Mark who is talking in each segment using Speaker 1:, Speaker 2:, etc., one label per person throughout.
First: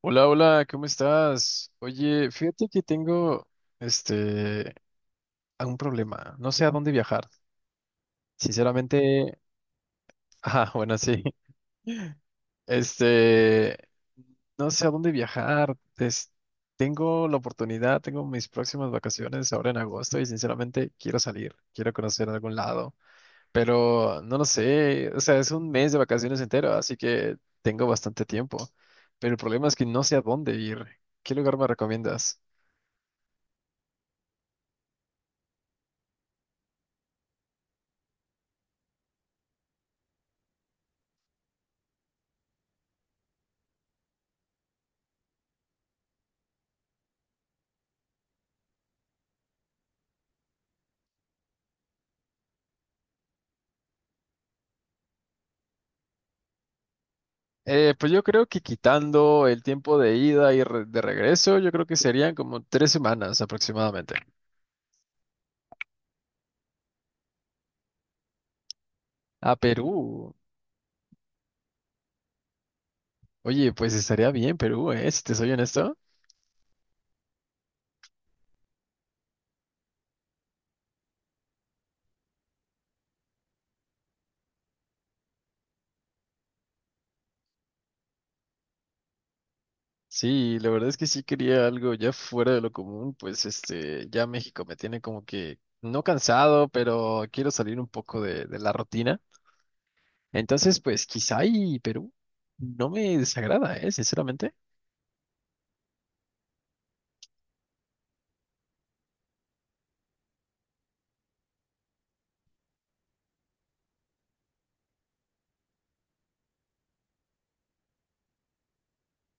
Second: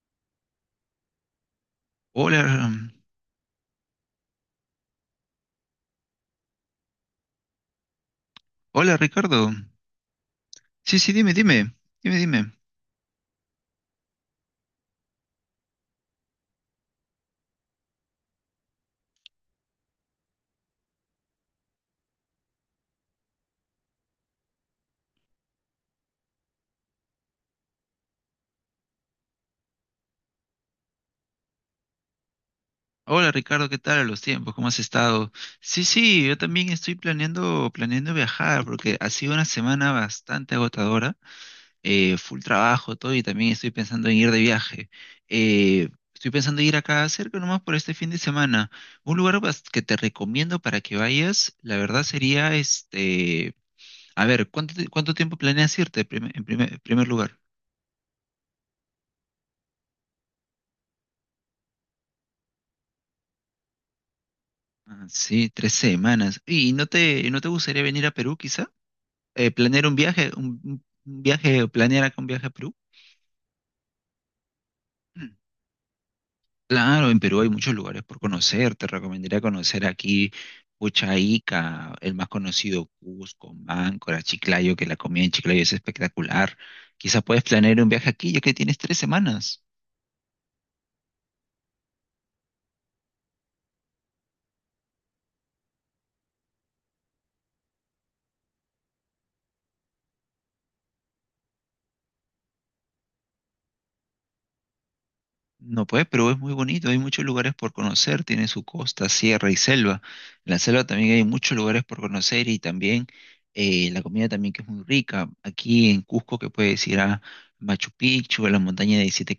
Speaker 1: Hola, hola, ¿cómo estás? Oye, fíjate
Speaker 2: Hola,
Speaker 1: que tengo este un problema. No sé a dónde viajar.
Speaker 2: hola
Speaker 1: Sinceramente,
Speaker 2: Ricardo.
Speaker 1: ah, bueno,
Speaker 2: Sí, sí,
Speaker 1: sí.
Speaker 2: dime, dime, dime, dime.
Speaker 1: Este, no sé a dónde viajar. Tengo la oportunidad, tengo mis próximas vacaciones ahora en agosto y sinceramente quiero salir, quiero conocer algún lado, pero no lo sé. O sea, es un mes de vacaciones entero, así que tengo bastante tiempo. Pero el problema es que no sé a dónde ir. ¿Qué lugar me recomiendas?
Speaker 2: Hola Ricardo, ¿qué tal a los tiempos? ¿Cómo has estado? Sí, sí, yo también estoy planeando viajar porque ha sido una semana bastante agotadora, full trabajo, todo, y también estoy pensando en ir de viaje. Eh, estoy pensando en ir acá cerca nomás por este fin de semana. Un lugar que te recomiendo para que vayas, la verdad sería a ver, ¿cuánto tiempo planeas irte en primer lugar?
Speaker 1: Pues yo creo que quitando el tiempo de ida y de regreso, yo creo que serían como 3 semanas aproximadamente.
Speaker 2: Ah, sí, 3 semanas. ¿Y no te gustaría venir a Perú, quizá? Eh,
Speaker 1: A
Speaker 2: ¿planear un viaje,
Speaker 1: Perú.
Speaker 2: un viaje, o planear acá un viaje a Perú?
Speaker 1: Oye, pues estaría bien Perú, ¿eh? Si
Speaker 2: Mm.
Speaker 1: te soy honesto.
Speaker 2: Claro, en Perú hay muchos lugares por conocer. Te recomendaría conocer aquí Pucha Ica, el más conocido Cusco, Máncora, Chiclayo, que la comida en Chiclayo es espectacular. Quizá puedes planear un viaje aquí, ya que tienes 3 semanas.
Speaker 1: Sí, la verdad es que sí quería algo ya fuera de lo común, pues ya México me tiene como que no cansado, pero quiero salir un poco de la rutina. Entonces, pues quizá y Perú no me desagrada, ¿eh? Sinceramente.
Speaker 2: No puedes, pero es muy bonito, hay muchos lugares por conocer, tiene su costa, sierra y selva. En la selva también hay muchos lugares por conocer y también la comida también que es muy rica. Aquí en Cusco que puedes ir a Machu Picchu, a la montaña de 17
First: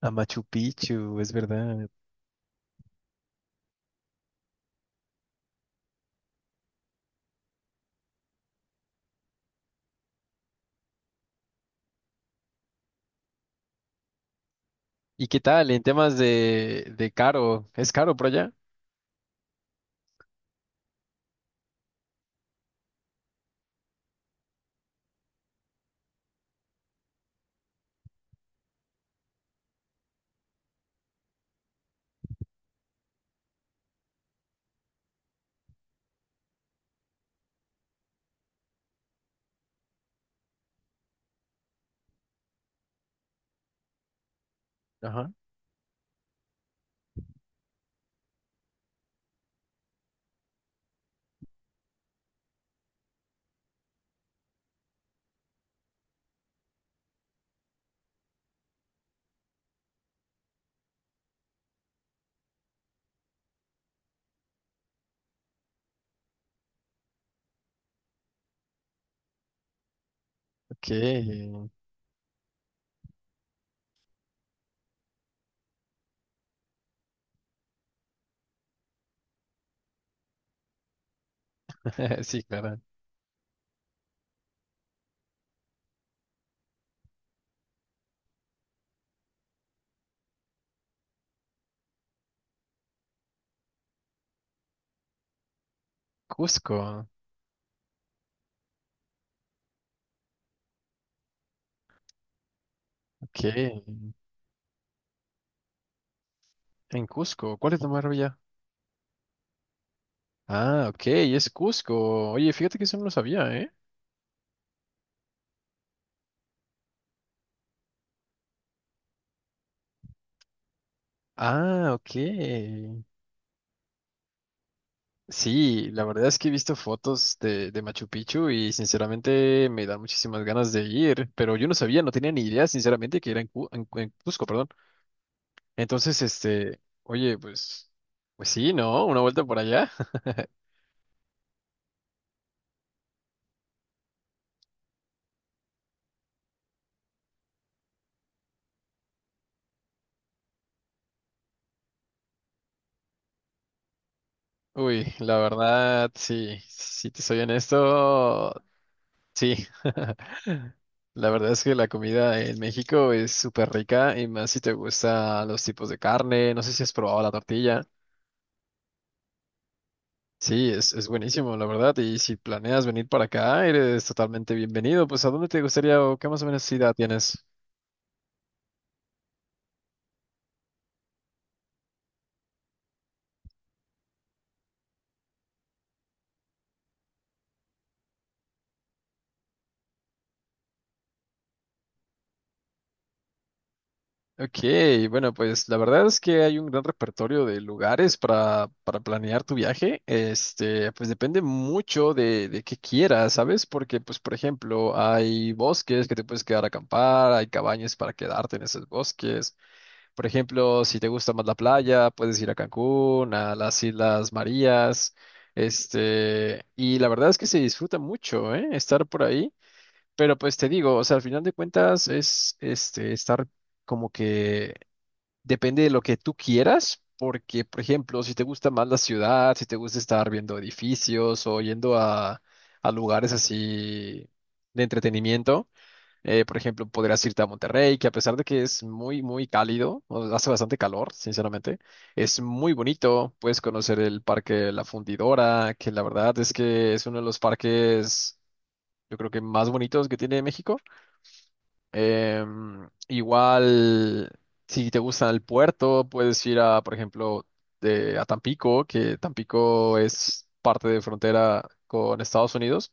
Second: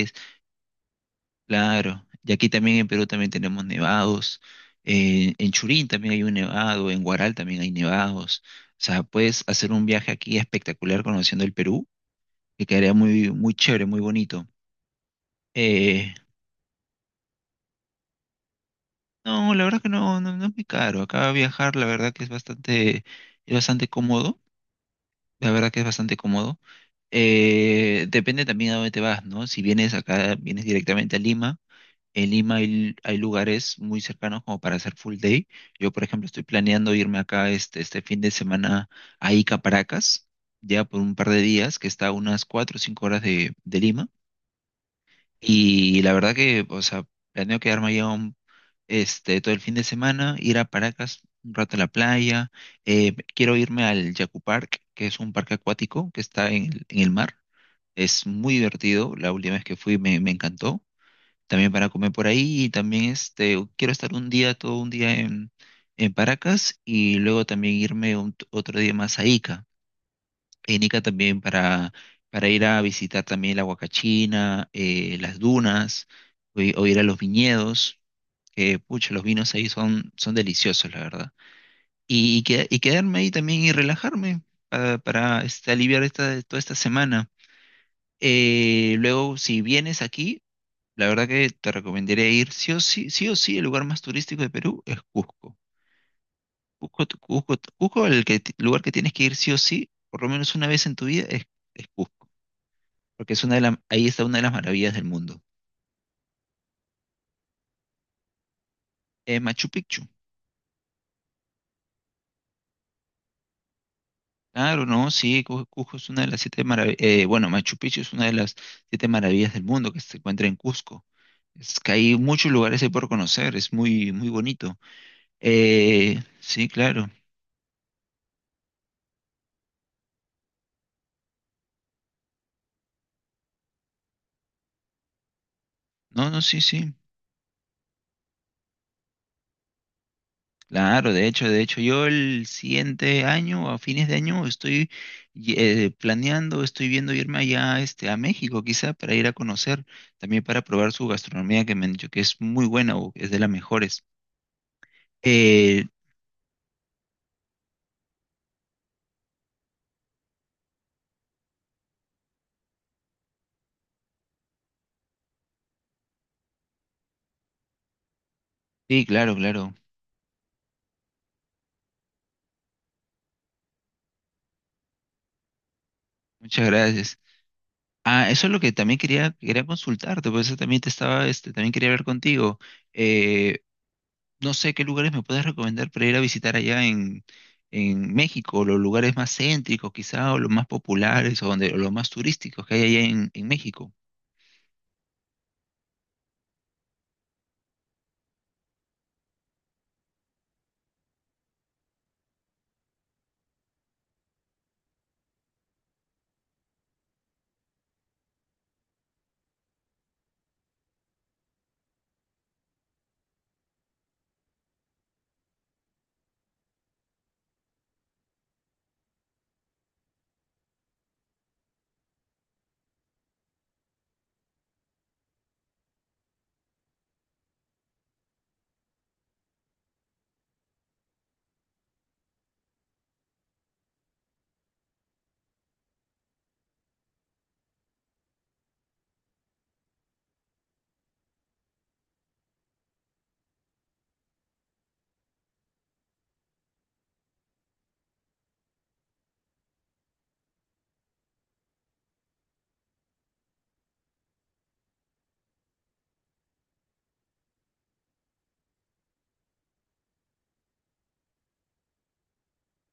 Speaker 1: A Machu Picchu, es verdad.
Speaker 2: claro. Y aquí también en Perú también tenemos nevados. En Churín también hay un nevado, en Huaral también hay nevados. O sea, puedes hacer un viaje aquí espectacular conociendo el Perú, que quedaría muy, muy chévere, muy bonito.
Speaker 1: ¿Y qué tal en
Speaker 2: Eh,
Speaker 1: temas de caro? ¿Es caro por allá?
Speaker 2: No, la verdad que no, no, no es muy caro. Acá viajar, la verdad que es bastante cómodo. La verdad que es bastante cómodo. Depende también a dónde te vas, ¿no? Si vienes acá, vienes directamente a Lima. En Lima hay lugares muy cercanos como para hacer full day. Yo, por ejemplo, estoy planeando irme acá este fin de semana a Ica, Paracas, ya por un par de días, que está a unas 4 o 5 horas de Lima.
Speaker 1: Ajá.
Speaker 2: Y la verdad que, o sea, planeo quedarme allá todo el fin de semana, ir a Paracas un rato a la playa. Quiero irme al Yacu Park, que es un parque acuático que está en el mar. Es muy divertido. La última vez que fui me encantó. También para comer por ahí y también quiero estar un día, todo un día en Paracas y luego también irme otro día más a Ica en
Speaker 1: Ok.
Speaker 2: Ica también para ir a visitar también la Huacachina, las dunas, o ir a los viñedos, que pucha, los vinos ahí son deliciosos, la verdad. Y,
Speaker 1: Sí,
Speaker 2: y, que- y
Speaker 1: claro.
Speaker 2: quedarme ahí también y relajarme aliviar esta, toda esta semana. Luego, si vienes aquí, la verdad que te recomendaría ir sí o sí, el lugar más turístico de Perú es Cusco.
Speaker 1: Cusco.
Speaker 2: Cusco, Cusco, Cusco, lugar que tienes que ir sí o sí, por lo menos una vez en tu vida, es Cusco. Porque
Speaker 1: Ok.
Speaker 2: es una de la- ahí está una de las maravillas del mundo.
Speaker 1: En Cusco. ¿Cuál es la maravilla?
Speaker 2: Machu Picchu.
Speaker 1: Ah, ok. Es Cusco. Oye, fíjate que eso no lo sabía, ¿eh?
Speaker 2: Claro, no, sí, Cusco es una de las siete maravillas, bueno, Machu Picchu es una de las siete maravillas del mundo que se encuentra en Cusco. Es
Speaker 1: Ah,
Speaker 2: que
Speaker 1: ok.
Speaker 2: hay muchos lugares ahí por conocer, es muy, muy bonito.
Speaker 1: Sí, la
Speaker 2: Eh,
Speaker 1: verdad es que he
Speaker 2: sí,
Speaker 1: visto
Speaker 2: claro.
Speaker 1: fotos de Machu Picchu y sinceramente me dan muchísimas ganas de ir, pero yo no sabía, no tenía ni idea, sinceramente, que era en, Cu- en Cusco, perdón. Entonces,
Speaker 2: No, no, sí, sí.
Speaker 1: oye, pues sí, ¿no? Una vuelta por allá.
Speaker 2: Claro, de hecho, yo el siguiente año, a fines de año, planeando, estoy viendo irme allá a México, quizá para ir a conocer, también para probar su gastronomía, que me han dicho que es muy buena o es de las mejores.
Speaker 1: Uy, la
Speaker 2: Eh,
Speaker 1: verdad, sí, si te soy honesto, sí. La verdad es que la comida en México es súper rica y más si te gustan los tipos de carne. No sé si has probado la tortilla.
Speaker 2: sí, claro, claro.
Speaker 1: Sí, es buenísimo, la verdad. Y si planeas venir para acá, eres totalmente bienvenido. Pues, ¿a dónde te gustaría o qué más o menos
Speaker 2: Muchas
Speaker 1: ciudad
Speaker 2: gracias.
Speaker 1: tienes?
Speaker 2: Ah, eso es lo que también quería consultarte, por eso también te estaba, también quería hablar contigo. Eh, no sé qué lugares me puedes recomendar para ir a visitar allá en México, los lugares más céntricos quizá, o los más populares, o los más turísticos que hay allá en México.
Speaker 1: Ok, bueno, pues la verdad es que hay un gran repertorio de lugares para planear tu viaje. Pues depende mucho de qué quieras, ¿sabes? Porque, pues, por ejemplo, hay bosques que te puedes quedar a acampar, hay cabañas para quedarte en esos bosques. Por ejemplo, si te gusta más la playa, puedes ir a Cancún, a las Islas Marías. Y la verdad es que se disfruta mucho, ¿eh? Estar por ahí. Pero pues te digo, o sea, al final de cuentas es, estar como que depende de lo que tú quieras, porque, por ejemplo, si te gusta más la ciudad, si te gusta estar viendo edificios o yendo a lugares así de entretenimiento, por ejemplo, podrías irte a Monterrey, que a pesar de que es muy, muy cálido, hace bastante calor, sinceramente, es muy bonito, puedes conocer el Parque La Fundidora, que la verdad es que es uno de los parques, yo creo que más bonitos que tiene México. Igual, si te gusta el puerto, puedes ir a, por ejemplo, a Tampico, que Tampico es parte de frontera con Estados Unidos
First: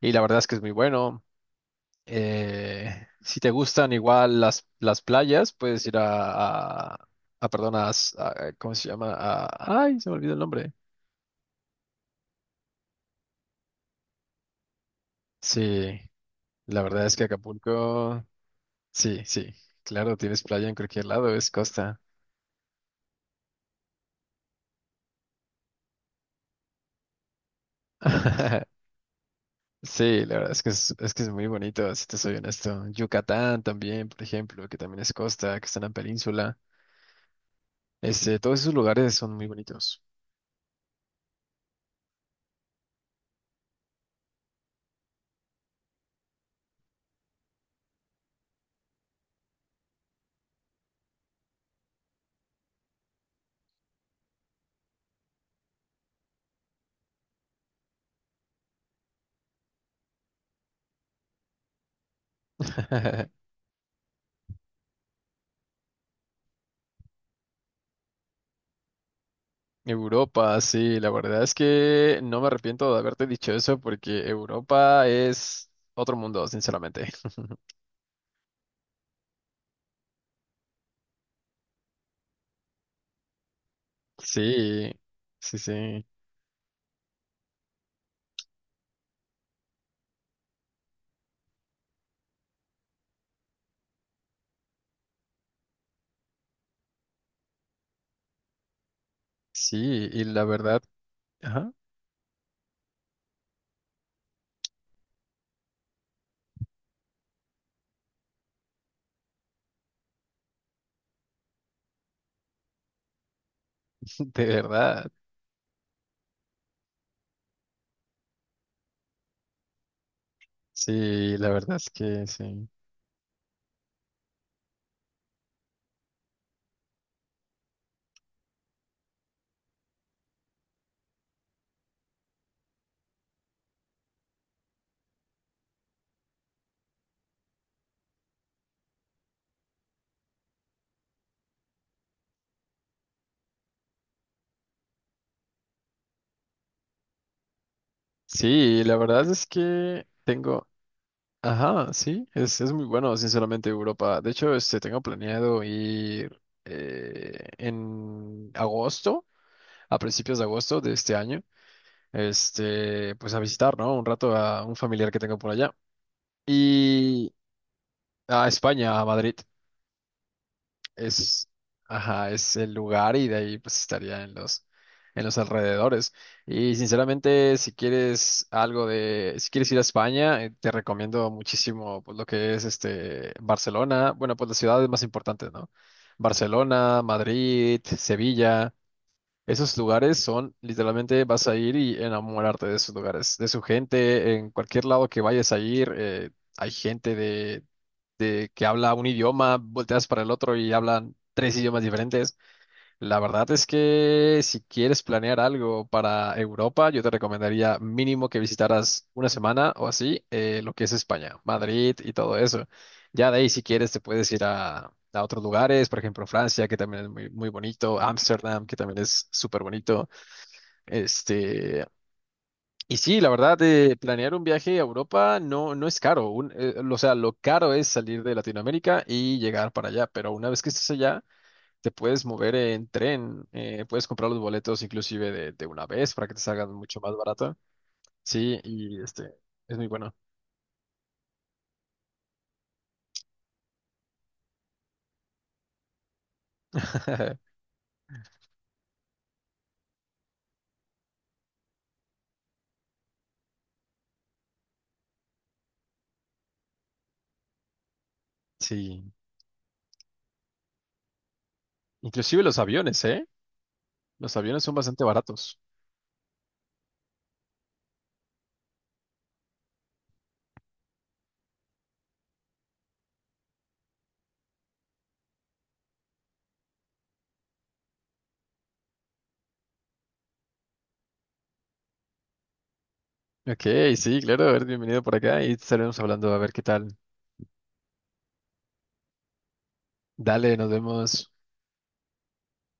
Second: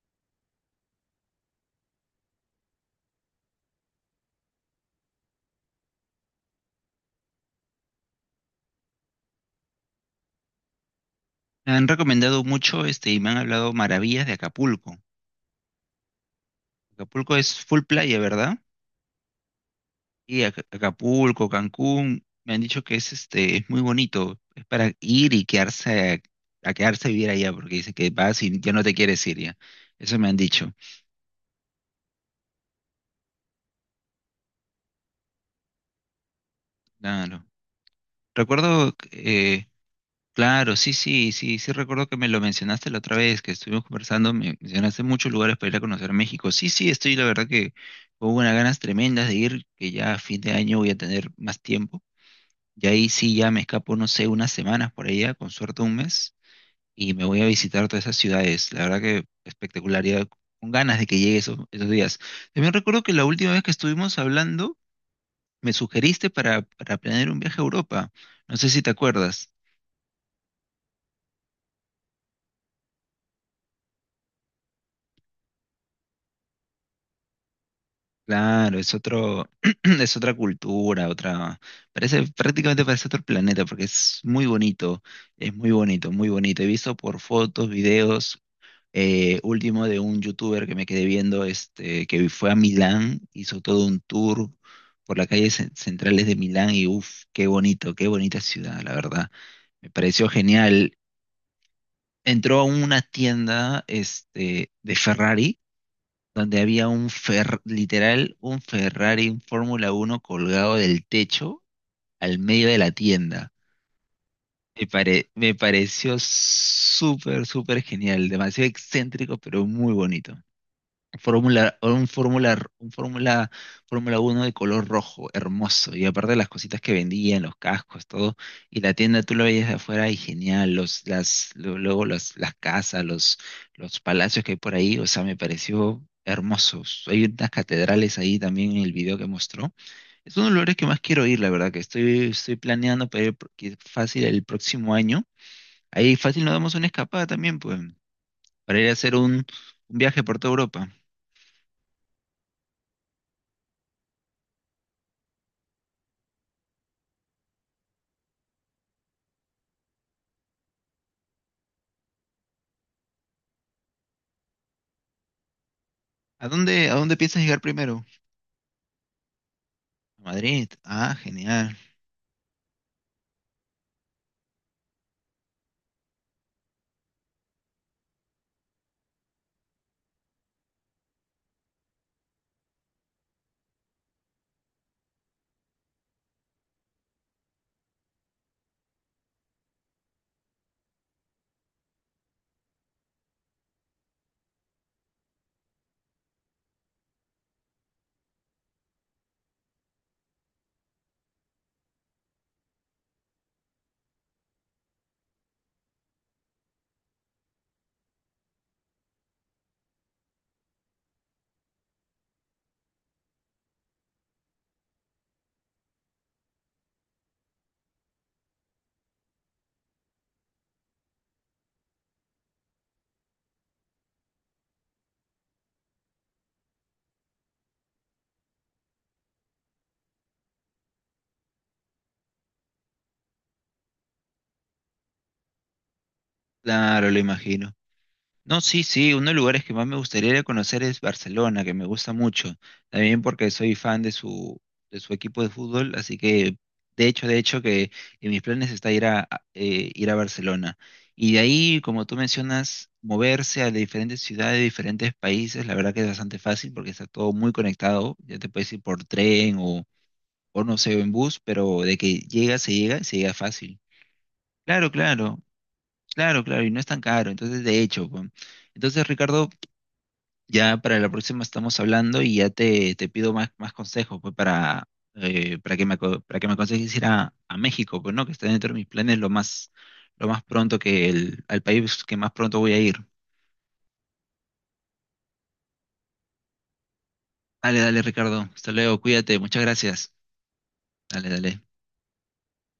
Speaker 1: y la verdad es que es muy bueno. Eh, si te gustan igual las playas, puedes ir perdón, ¿cómo se llama? A- ay, se me olvidó el nombre.
Speaker 2: Me han recomendado mucho y me han hablado maravillas de Acapulco.
Speaker 1: Sí, la verdad es que
Speaker 2: Acapulco es full playa,
Speaker 1: Acapulco,
Speaker 2: ¿verdad?
Speaker 1: sí, sí, claro, tienes
Speaker 2: Y
Speaker 1: playa en cualquier lado,
Speaker 2: Acapulco,
Speaker 1: es costa.
Speaker 2: Cancún, me han dicho que es muy bonito, es para ir y quedarse a quedarse a vivir allá, porque dice que vas y ya no te quieres ir ya. Eso
Speaker 1: Sí,
Speaker 2: me
Speaker 1: la
Speaker 2: han
Speaker 1: verdad es que
Speaker 2: dicho.
Speaker 1: es que es muy bonito, si te soy honesto. Yucatán también, por ejemplo, que también es costa, que está en la península.
Speaker 2: Claro.
Speaker 1: Este, todos esos
Speaker 2: Recuerdo
Speaker 1: lugares son muy bonitos.
Speaker 2: Claro, sí, sí, sí, sí recuerdo que me lo mencionaste la otra vez que estuvimos conversando, me mencionaste muchos lugares para ir a conocer México. Sí, sí, estoy la verdad que con unas ganas tremendas de ir, que ya a fin de año voy a tener más tiempo. Y ahí sí ya me escapo, no sé, unas semanas por allá, con suerte un mes, y me voy a visitar todas esas ciudades. La verdad que espectacular, ya con ganas de que llegue esos días. También recuerdo que la última vez que estuvimos hablando, me sugeriste para planear un viaje a Europa. No sé si te acuerdas.
Speaker 1: Europa, sí, la verdad es que no me arrepiento de haberte dicho eso porque Europa es otro mundo, sinceramente.
Speaker 2: Claro, es otro, es otra cultura, otra, prácticamente parece otro planeta, porque
Speaker 1: Sí,
Speaker 2: es
Speaker 1: sí,
Speaker 2: muy
Speaker 1: sí,
Speaker 2: bonito, muy bonito. He visto por fotos, videos, último de un youtuber que me quedé viendo, que fue a Milán, hizo todo un tour por las calles centrales de Milán y uff, qué bonito, qué bonita ciudad, la verdad. Me
Speaker 1: sí, y
Speaker 2: pareció
Speaker 1: la verdad,
Speaker 2: genial.
Speaker 1: ajá,
Speaker 2: Entró a una tienda, de Ferrari donde había literal un Ferrari, un Fórmula 1 colgado del techo al medio de la tienda.
Speaker 1: de
Speaker 2: Me
Speaker 1: verdad,
Speaker 2: pare- me pareció súper, súper genial, demasiado excéntrico, pero muy bonito.
Speaker 1: sí, la verdad
Speaker 2: Fórmula,
Speaker 1: es
Speaker 2: un
Speaker 1: que
Speaker 2: Fórmula,
Speaker 1: sí.
Speaker 2: un Fórmula, Fórmula uno de color rojo, hermoso. Y aparte las cositas que vendían, los cascos, todo. Y la tienda tú lo veías de afuera y genial. Luego las casas, los palacios que hay por ahí, o sea, me pareció hermosos. Hay unas catedrales ahí también en el video que mostró. Es uno de los lugares que más quiero ir, la verdad, que estoy planeando para ir que fácil el próximo año. Ahí fácil nos damos una escapada también, pues, para
Speaker 1: Sí,
Speaker 2: ir a
Speaker 1: la
Speaker 2: hacer
Speaker 1: verdad
Speaker 2: un,
Speaker 1: es
Speaker 2: un
Speaker 1: que
Speaker 2: viaje por toda
Speaker 1: tengo...
Speaker 2: Europa.
Speaker 1: Ajá, sí, es muy bueno, sinceramente, Europa. De hecho, tengo planeado ir en agosto, a principios de agosto de este año, pues a visitar, ¿no? Un rato a un familiar que tengo por allá.
Speaker 2: ¿A dónde
Speaker 1: Y
Speaker 2: piensas llegar primero?
Speaker 1: a España, a Madrid.
Speaker 2: A Madrid. Ah,
Speaker 1: Es,
Speaker 2: genial.
Speaker 1: ajá, es el lugar y de ahí pues estaría en en los alrededores. Y sinceramente, si quieres ir a España, te recomiendo muchísimo pues, lo que es Barcelona. Bueno, pues las ciudades más importantes, ¿no? Barcelona, Madrid, Sevilla. Esos lugares son, literalmente vas a ir y enamorarte de esos lugares, de su gente, en cualquier lado que vayas a ir, hay gente de, que habla un idioma, volteas para el otro y hablan tres idiomas diferentes. La verdad es que si quieres planear algo para Europa, yo te recomendaría mínimo que visitaras una semana o así lo que es España, Madrid y todo eso. Ya de ahí, si quieres, te puedes ir a otros lugares, por ejemplo, Francia, que también es muy, muy bonito, Ámsterdam, que también es súper bonito. Este, y sí, la verdad, planear un viaje a Europa no es caro. O sea, lo caro es salir de Latinoamérica y llegar para allá, pero una vez que estés allá te puedes mover en tren, puedes comprar los boletos inclusive de una vez para que te salgan mucho
Speaker 2: Claro,
Speaker 1: más
Speaker 2: lo
Speaker 1: barato.
Speaker 2: imagino.
Speaker 1: Sí,
Speaker 2: No, sí, sí, uno de los lugares que
Speaker 1: es
Speaker 2: más
Speaker 1: muy
Speaker 2: me
Speaker 1: bueno.
Speaker 2: gustaría ir a conocer es Barcelona, que me gusta mucho. También porque soy fan de su equipo de fútbol, así que de hecho que en mis planes está ir a Barcelona. Y de ahí, como tú mencionas, moverse a diferentes ciudades, diferentes países, la verdad que es bastante fácil porque está todo muy conectado. Ya te puedes ir por
Speaker 1: Sí,
Speaker 2: tren o no sé, en bus, pero de que
Speaker 1: inclusive
Speaker 2: llega,
Speaker 1: los
Speaker 2: se llega,
Speaker 1: aviones,
Speaker 2: se
Speaker 1: ¿eh?
Speaker 2: llega fácil.
Speaker 1: Los aviones son
Speaker 2: Claro,
Speaker 1: bastante
Speaker 2: claro,
Speaker 1: baratos.
Speaker 2: claro, claro, y no es tan caro, entonces de hecho, pues. Entonces, Ricardo, ya para la próxima estamos hablando y ya te pido más consejos, pues, para que me aconsejes ir a México, pues, ¿no? Que está dentro de mis planes lo más pronto que al país que más pronto voy a ir.
Speaker 1: Ok, sí, claro, a ver, bienvenido por acá y estaremos hablando a ver qué tal.
Speaker 2: Dale, dale, Ricardo, hasta luego, cuídate, muchas gracias.
Speaker 1: Dale, nos
Speaker 2: Dale,
Speaker 1: vemos.
Speaker 2: dale.